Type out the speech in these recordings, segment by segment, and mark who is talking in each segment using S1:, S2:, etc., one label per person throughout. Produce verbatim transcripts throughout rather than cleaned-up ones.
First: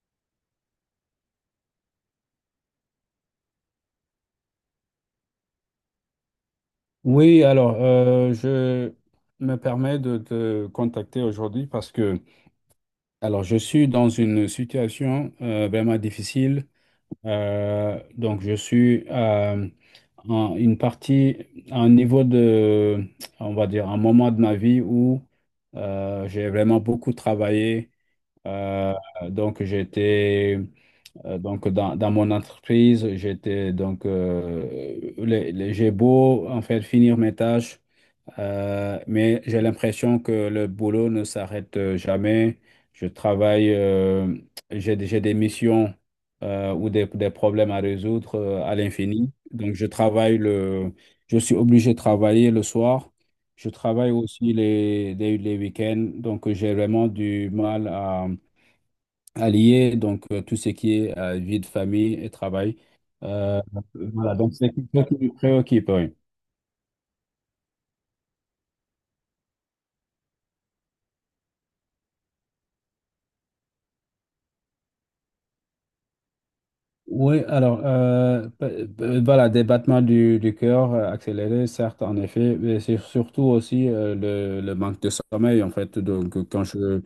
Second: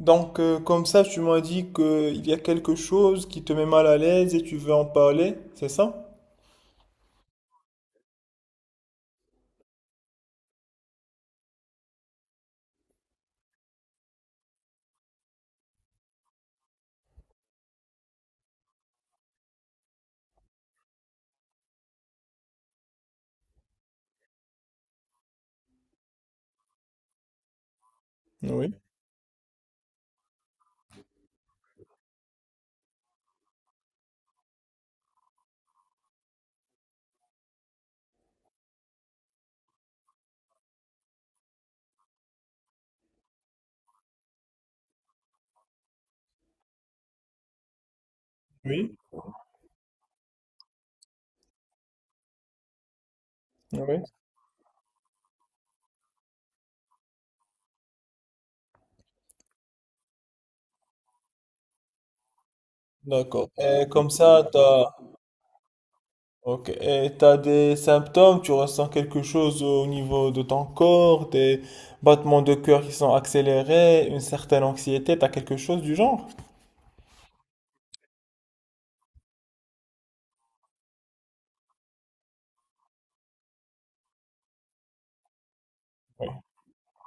S1: Donc, euh, comme ça, tu m'as dit qu'il y a quelque chose qui te met mal à l'aise et tu veux en parler, c'est ça?
S2: Oui, alors euh, je me permets de te contacter aujourd'hui parce que alors je suis dans une situation euh, vraiment difficile. Euh, donc je suis à en- une partie, à un niveau de, on va dire, un moment de ma vie où euh, j'ai vraiment beaucoup travaillé.
S1: Oui,
S2: Euh, donc j'étais euh, donc dans, dans mon entreprise, j'étais donc euh, les- les- j'ai beau en fait finir mes tâches. Euh, mais j'ai l'impression que le boulot ne s'arrête euh, jamais. Je travaille, euh, j'ai, des j'ai des missions euh, ou des, des problèmes à résoudre euh, à
S1: oui.
S2: l'infini. Donc, je travaille le, je suis obligé de travailler le soir. Je
S1: Oui.
S2: travaille aussi les, les, les week-ends. Donc, euh, j'ai vraiment du mal à, à lier donc, euh, tout ce qui est euh, vie de famille et travail.
S1: D'accord.
S2: Euh,
S1: Et comme
S2: voilà,
S1: ça,
S2: donc c'est quelque
S1: t'as,
S2: chose qui me préoccupe. Oui.
S1: ok. Et t'as des symptômes, tu ressens quelque chose au niveau de ton corps, des battements de cœur qui sont accélérés, une certaine anxiété, t'as quelque chose du genre?
S2: Oui, alors, euh, pe- pe- voilà, des battements du, du cœur euh, accélérés, certes, en effet, mais c'est surtout aussi euh, le, le manque de sommeil, en fait. Donc, euh, quand je,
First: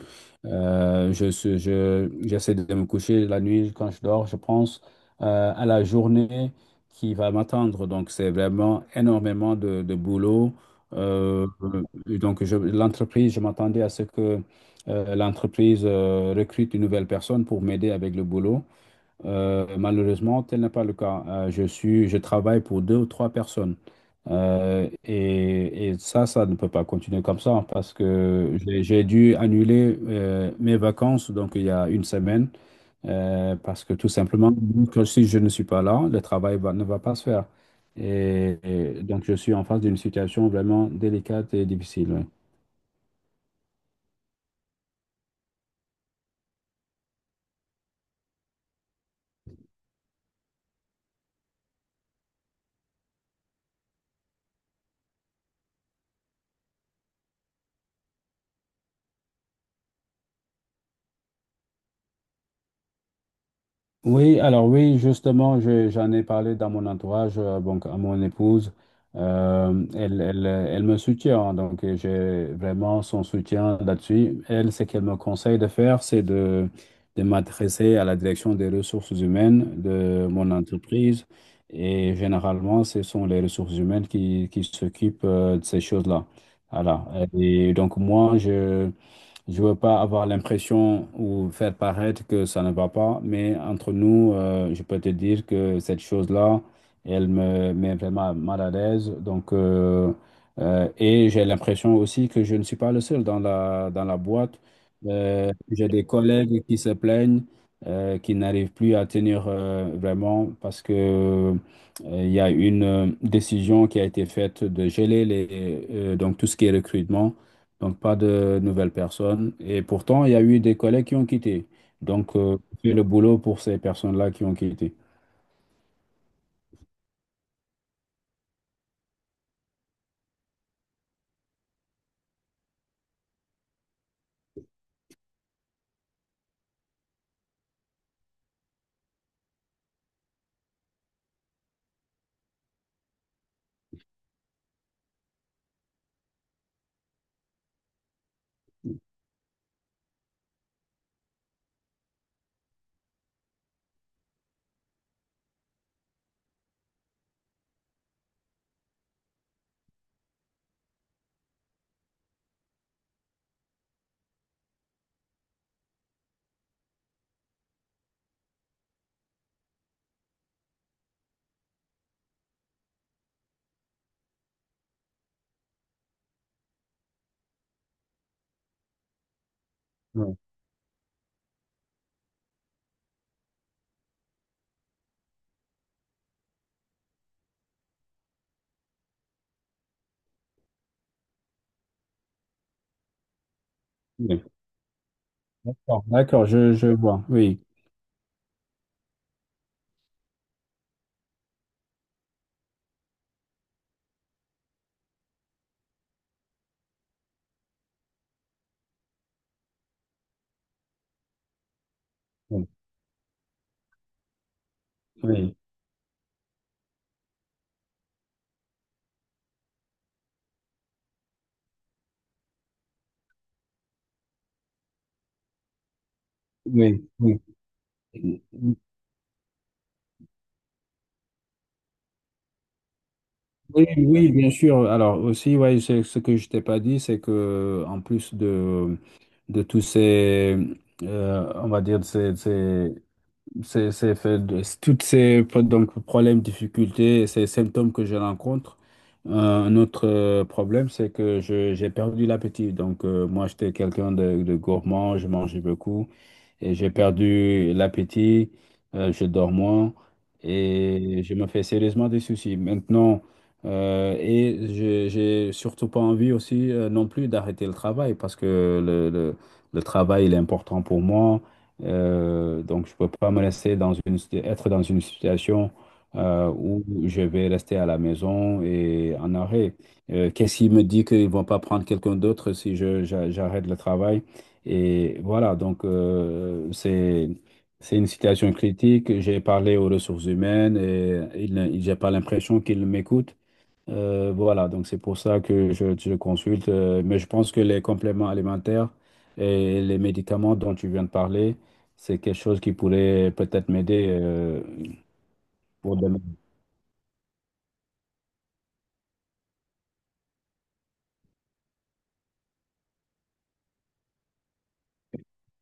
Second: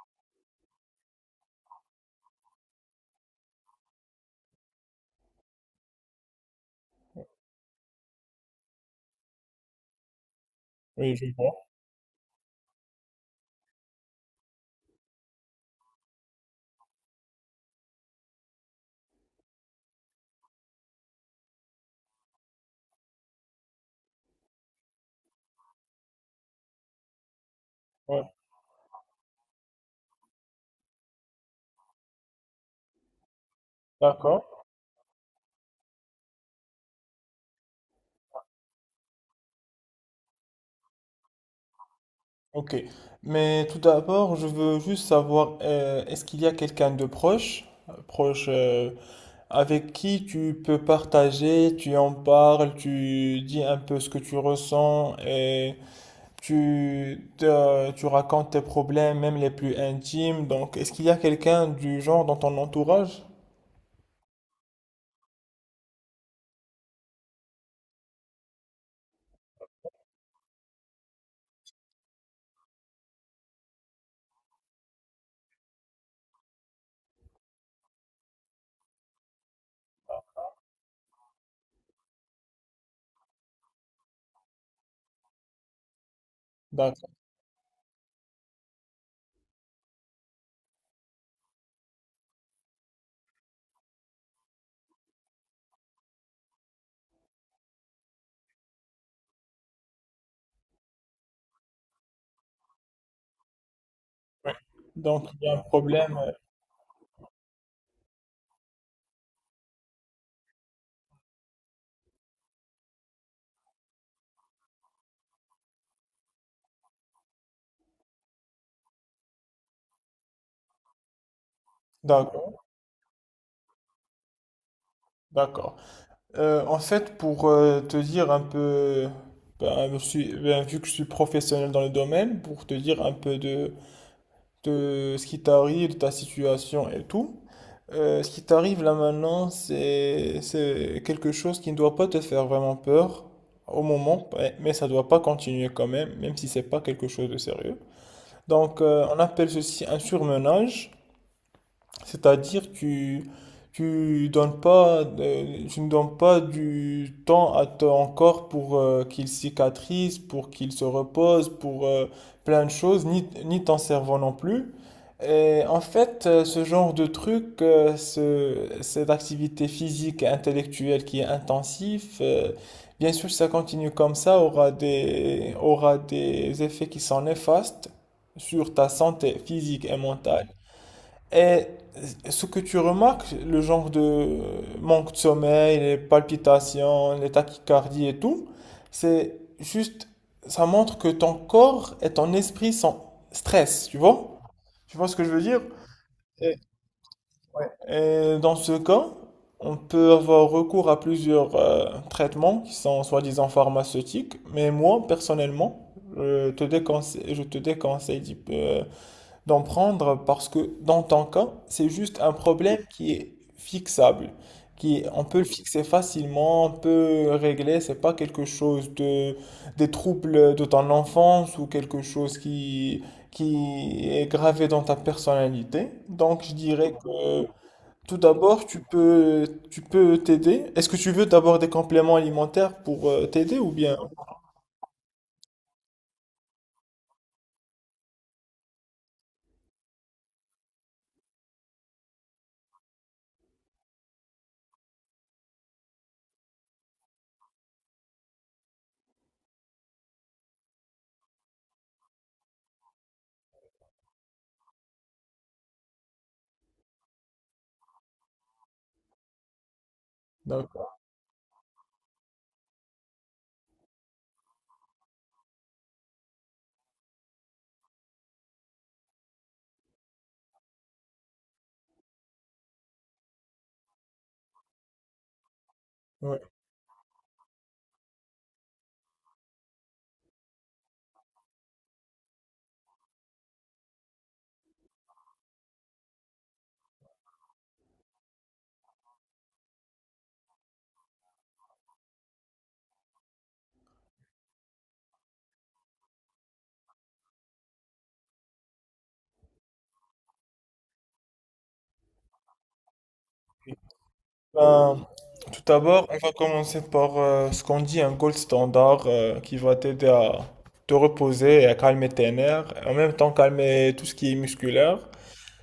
S2: euh, je, suis- je, j'essaie de me coucher la nuit, quand je dors, je pense euh, à la journée qui va m'attendre. Donc, c'est vraiment énormément de, de boulot.
S1: Oui, je
S2: Euh,
S1: vois.
S2: et donc, je- l'entreprise, je m'attendais à ce que euh, l'entreprise euh, recrute une nouvelle personne pour m'aider avec le boulot. Euh, malheureusement, tel n'est pas le cas. Euh, je suis, je travaille pour deux ou trois personnes. Euh, et, et ça, ça ne peut pas continuer comme ça parce
S1: Ouais,
S2: que j'ai j'ai dû annuler euh, mes vacances donc il y a une semaine euh, parce que tout simplement,
S1: d'accord.
S2: que si je ne suis pas là, le travail va- ne va pas se faire. Et, et donc, je suis en face d'une situation vraiment délicate et difficile. Ouais.
S1: Ok. Mais tout d'abord, je veux juste savoir, euh, est-ce qu'il y a quelqu'un de proche, proche, euh, avec qui tu peux partager, tu en parles, tu dis un peu ce que tu ressens et tu, te- tu racontes tes problèmes, même les plus intimes. Donc, est-ce qu'il y a quelqu'un du genre dans ton entourage?
S2: Oui, alors oui, justement, je- j'en ai parlé dans mon entourage, euh, donc à mon épouse. Euh, elle, elle, elle me soutient, hein, donc euh, j'ai vraiment son soutien là-dessus. Elle, ce qu'elle me conseille de faire, c'est de, de m'adresser à la direction des ressources humaines de mon entreprise. Et généralement, ce sont les ressources humaines qui, qui s'occupent euh, de ces choses-là. Voilà.
S1: D'accord.
S2: Et donc moi, je... Je veux pas avoir l'impression ou faire paraître que ça ne va pas, mais entre nous, euh, je peux te dire que cette chose-là, elle me met vraiment mal à l'aise. Donc, euh, euh, et j'ai l'impression aussi que je ne suis pas le seul dans la, dans la boîte.
S1: Donc, il y
S2: Euh,
S1: a un
S2: j'ai des
S1: problème. euh,
S2: collègues qui se plaignent, euh, qui n'arrivent plus à tenir euh, vraiment parce que euh, il y a une euh, décision qui a été faite de geler les, euh, donc tout ce qui est recrutement. Donc, pas de nouvelles personnes. Et pourtant, il y a eu des collègues qui ont quitté. Donc,
S1: D'accord,
S2: euh, fais le boulot pour ces personnes-là qui ont quitté.
S1: d'accord. Euh, en fait, pour euh, te dire un peu, ben, je suis- ben, vu que je suis professionnel dans le domaine, pour te dire un peu de, de ce qui t'arrive, de ta situation et tout. Euh, ce qui t'arrive là maintenant, c'est c'est quelque chose qui ne doit pas te faire vraiment peur au moment, mais mais ça ne doit pas continuer quand même, même si c'est pas quelque chose de sérieux. Donc, euh, on appelle ceci un surmenage. C'est-à-dire que tu donnes pas, euh, tu ne donnes pas du temps à ton corps pour euh, qu'il cicatrise, pour qu'il se repose, pour euh, plein de choses, ni, ni ton cerveau non plus. Et en fait, euh, ce genre de truc, euh, ce- cette activité physique et intellectuelle qui est intensive, euh, bien sûr, si ça continue comme ça, aura des, aura des effets qui sont néfastes sur ta santé physique et
S2: Oui.
S1: mentale. Et ce que tu remarques, le genre de manque de sommeil, les palpitations, les tachycardies et tout, c'est juste, ça montre que ton corps et ton esprit sont stress, tu vois?
S2: Oui.
S1: Tu vois ce que je veux dire?
S2: D'accord, d'accord, je, je vois. Oui.
S1: Et dans ce cas, on peut avoir recours à plusieurs euh, traitements qui sont soi-disant pharmaceutiques, mais moi, personnellement, je te déconseille, je te déconseille d'y- euh, d'en prendre parce que dans ton cas, c'est juste un
S2: Oui.
S1: problème qui est fixable, qui est- on peut le
S2: Oui.
S1: fixer facilement, on peut le régler, c'est pas quelque chose de des troubles de ton enfance ou quelque chose qui qui est gravé dans ta personnalité. Donc je dirais
S2: Oui.
S1: que tout
S2: Oui,
S1: d'abord, tu peux tu peux t'aider. Est-ce que tu veux d'abord des compléments alimentaires pour euh, t'aider ou
S2: oui,
S1: bien?
S2: oui, bien sûr. Alors aussi, ouais, c'est- ce que je t'ai pas dit, c'est que en plus de, de tous ces, euh, on va dire, ces, ces C'est, c'est fait de- c'est- toutes ces pro- donc, problèmes, difficultés, ces symptômes que je rencontre. Euh, Un autre euh, problème, c'est que je, j'ai perdu l'appétit. Donc, euh, moi, j'étais quelqu'un de, de gourmand, je mangeais beaucoup et j'ai perdu l'appétit, euh, je dors moins
S1: D'accord.
S2: et je me fais sérieusement des soucis. Maintenant, euh, et je- j'ai surtout pas envie aussi euh, non plus d'arrêter le travail parce que le, le- le travail il est important pour moi. Euh, donc, je peux pas me laisser dans une, être dans une situation
S1: Ouais.
S2: euh, où je vais rester à la maison et en arrêt. Euh, qu'est-ce qui me dit qu'ils vont pas prendre quelqu'un d'autre si je, j'a- j'arrête le travail? Et voilà, donc euh, c'est c'est une situation critique. J'ai parlé aux ressources humaines et ils ne- ils- j'ai pas l'impression qu'ils m'écoutent. Euh, voilà, donc c'est pour ça que je, je consulte. Euh, mais je pense que les compléments alimentaires et les médicaments dont tu viens de parler, c'est quelque chose qui pourrait peut-être m'aider euh,
S1: Ben, tout
S2: pour
S1: d'abord, on
S2: demain.
S1: va commencer par euh, ce qu'on dit un gold standard euh, qui va t'aider à te reposer et à calmer tes nerfs, et en même temps calmer tout ce qui est musculaire.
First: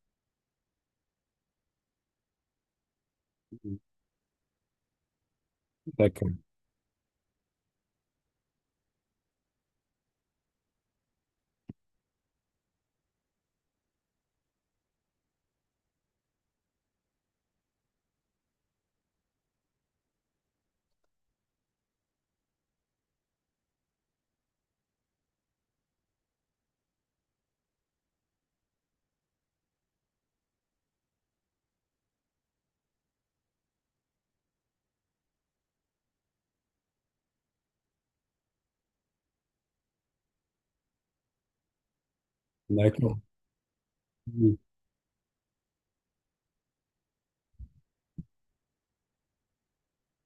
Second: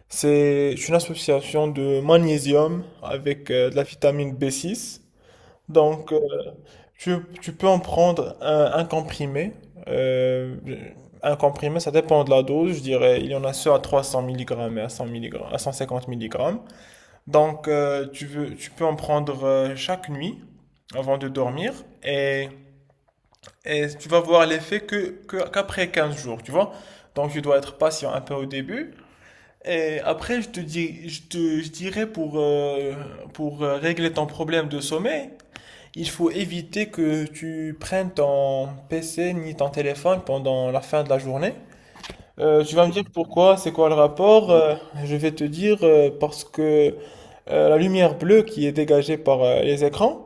S1: C'est une association de magnésium avec euh, de la vitamine B six. Donc, euh,
S2: D'accord,
S1: tu, tu peux en prendre un, un comprimé. Euh, un comprimé, ça dépend de la dose. Je dirais, il y en a ceux à trois cents milligrammes et à cent milligrammes, à cent cinquante milligrammes. Donc, euh, tu veux, tu peux en prendre euh, chaque nuit avant de dormir et, et tu vas voir l'effet que, que- qu'après quinze jours, tu vois. Donc, tu dois être patient un peu au début. Et après, je te dis, je te, je dirais pour, euh, pour euh, régler ton problème de sommeil, il faut éviter que tu prennes ton P C ni ton téléphone pendant la fin de la journée. Euh, tu vas me dire
S2: d'accord.
S1: pourquoi, c'est quoi le rapport? Euh, je vais te dire euh, parce que euh, la lumière bleue qui est dégagée par euh, les écrans,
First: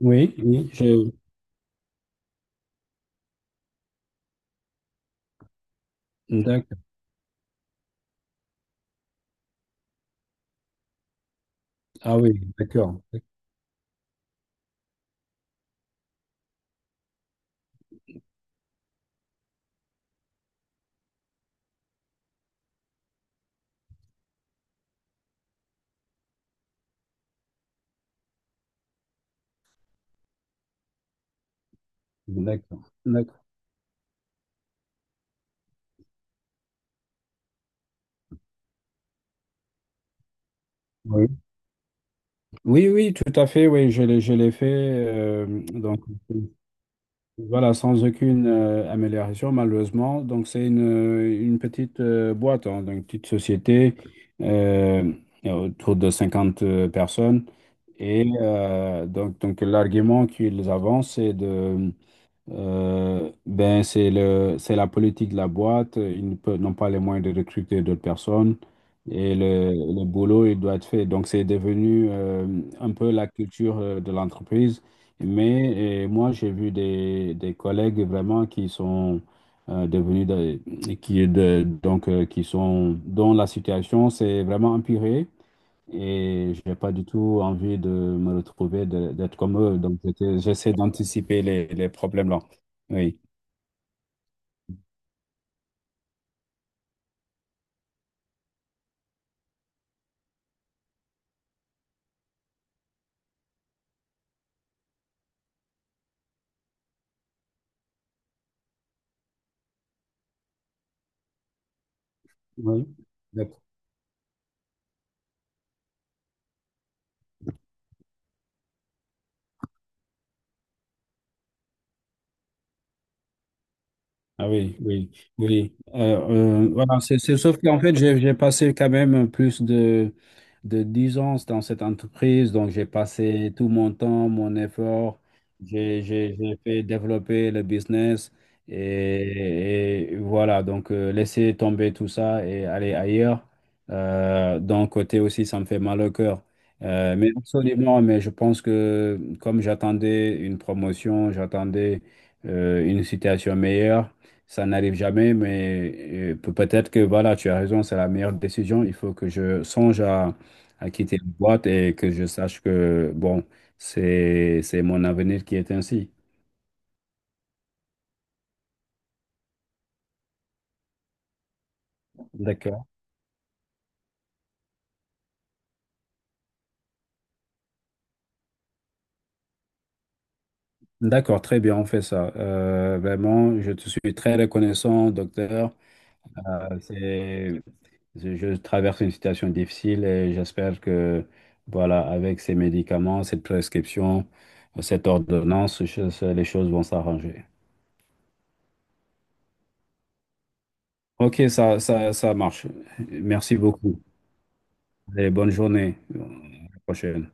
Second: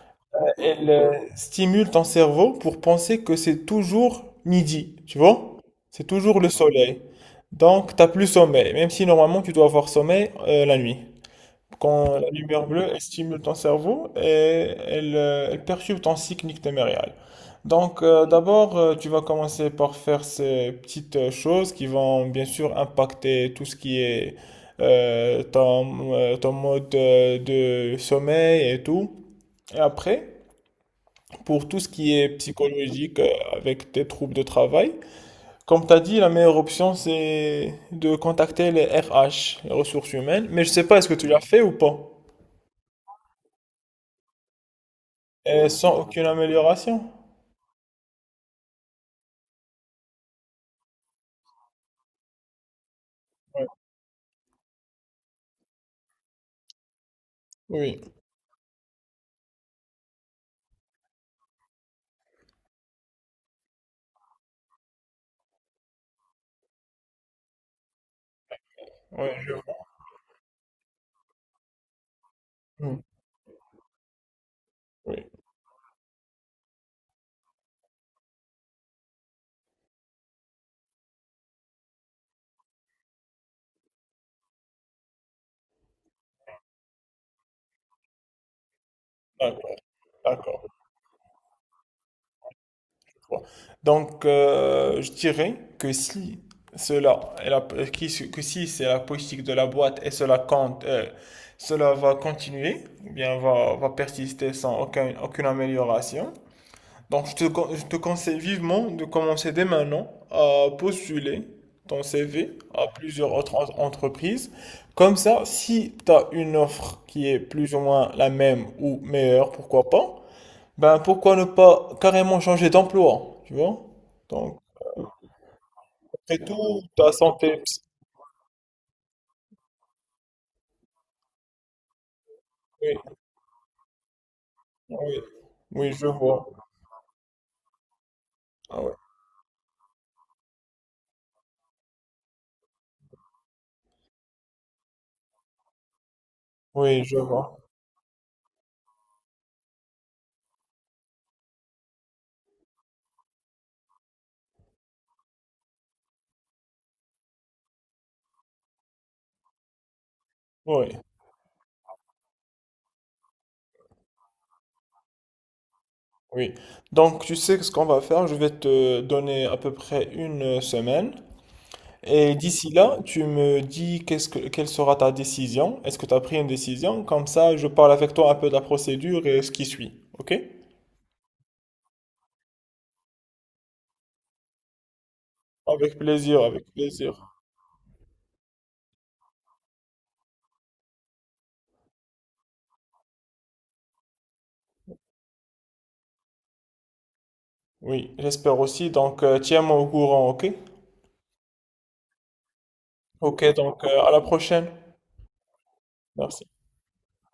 S2: Oui, oui,
S1: elle
S2: je...
S1: euh, stimule ton cerveau pour penser que c'est toujours midi, tu vois? C'est toujours le
S2: D'accord.
S1: soleil. Donc, t'as plus sommeil, même si normalement tu dois avoir sommeil euh, la nuit.
S2: Ah
S1: Quand la
S2: oui,
S1: lumière bleue, elle
S2: d'accord,
S1: stimule ton cerveau et elle, euh, elle perturbe ton cycle nictémérial. Donc, euh, d'abord, euh, tu vas commencer par faire ces petites euh, choses qui vont bien sûr impacter tout ce qui est euh, ton, euh, ton mode euh, de sommeil et tout. Et après, pour tout ce qui est
S2: d'accord,
S1: psychologique euh,
S2: d'accord.
S1: avec tes troubles de travail, comme tu as dit, la meilleure option, c'est de contacter les R H, les ressources humaines. Mais je sais pas, est-ce que
S2: Oui.
S1: tu l'as fait ou pas?
S2: Oui, oui, tout à fait, oui, je l'ai, je l'ai fait. euh,
S1: Et
S2: donc,
S1: sans aucune amélioration?
S2: voilà, sans aucune euh, amélioration, malheureusement. Donc, c'est une, une petite euh, boîte, hein, donc une petite
S1: Oui,
S2: société euh, autour de cinquante euh, personnes.
S1: oui,
S2: Et euh, donc, donc l'argument qu'ils avancent, c'est de, euh, ben c'est le, c'est la politique de la boîte. Ils ne peuvent- N'ont pas les moyens de recruter d'autres personnes
S1: oui,
S2: et
S1: je
S2: le,
S1: vois.
S2: le boulot, il doit être fait. Donc, c'est devenu euh, un
S1: Mm.
S2: peu la culture euh, de l'entreprise.
S1: Oui,
S2: Mais euh, moi, j'ai vu des, des collègues vraiment qui sont euh, devenus, de- qui, de, donc, euh, qui sont, dont la situation s'est vraiment empirée et j'ai pas du tout envie de me retrouver, de- d'être comme
S1: d'accord,
S2: eux. Donc, j'étais-
S1: d'accord.
S2: j'essaie d'anticiper les, les problèmes là. Oui.
S1: Je vois. Donc, euh, je dirais que si cela, est la- qui- que si c'est la politique de la boîte et cela compte, euh, cela va continuer, ou bien va, va persister sans aucun- aucune amélioration. Donc, je te, con- je te conseille vivement de commencer dès maintenant à postuler ton C V
S2: Oui.
S1: à plusieurs autres en- entreprises. Comme ça, si tu as une offre qui est plus ou moins la même ou meilleure, pourquoi pas, ben pourquoi ne pas carrément changer d'emploi, tu vois?
S2: Ah
S1: Donc,
S2: oui, oui, oui.
S1: après
S2: Euh, euh,
S1: tout,
S2: voilà,
S1: ta
S2: c'est, c'est- sauf
S1: santé.
S2: qu'en
S1: Ps-
S2: fait, j'ai j'ai passé quand même plus de, de dix ans dans cette entreprise. Donc, j'ai
S1: Oui,
S2: passé tout mon temps, mon effort.
S1: oui, oui,
S2: J'ai
S1: je
S2: j'ai-
S1: vois.
S2: j'ai fait développer le business.
S1: Ah ouais.
S2: Et, et voilà, donc, euh, laisser tomber tout ça et aller ailleurs. Euh, d'un côté aussi, ça me fait mal au cœur.
S1: Oui,
S2: Euh,
S1: je
S2: mais
S1: vois.
S2: absolument, mais je pense que comme j'attendais une promotion, j'attendais euh, une situation meilleure. Ça n'arrive jamais, mais euh, peut- peut-être que voilà, tu as raison, c'est la meilleure décision. Il faut que je songe à, à
S1: Oui,
S2: quitter la boîte et que je sache que, bon, c'est, c'est mon avenir qui est ainsi.
S1: oui. Donc, tu sais ce qu'on va faire. Je vais te donner à peu près une semaine. Et d'ici
S2: D'accord.
S1: là, tu me dis qu'est-ce que, quelle sera ta décision? Est-ce que tu as pris une décision? Comme ça, je parle avec toi un peu de la procédure et ce qui suit. OK?
S2: D'accord, très bien, on fait ça. Euh, vraiment, je te suis très reconnaissant, docteur.
S1: Avec plaisir, avec
S2: Euh,
S1: plaisir.
S2: c'est, je je traverse une situation difficile et j'espère que, voilà, avec ces médicaments, cette prescription, cette ordonnance, je- les choses vont s'arranger.
S1: Oui, j'espère aussi. Donc, euh, tiens-moi au courant, OK?
S2: Ok, ça, ça, ça marche.
S1: OK,
S2: Merci
S1: donc
S2: beaucoup.
S1: euh, à la prochaine.
S2: Et bonne journée. À
S1: Merci.
S2: la prochaine.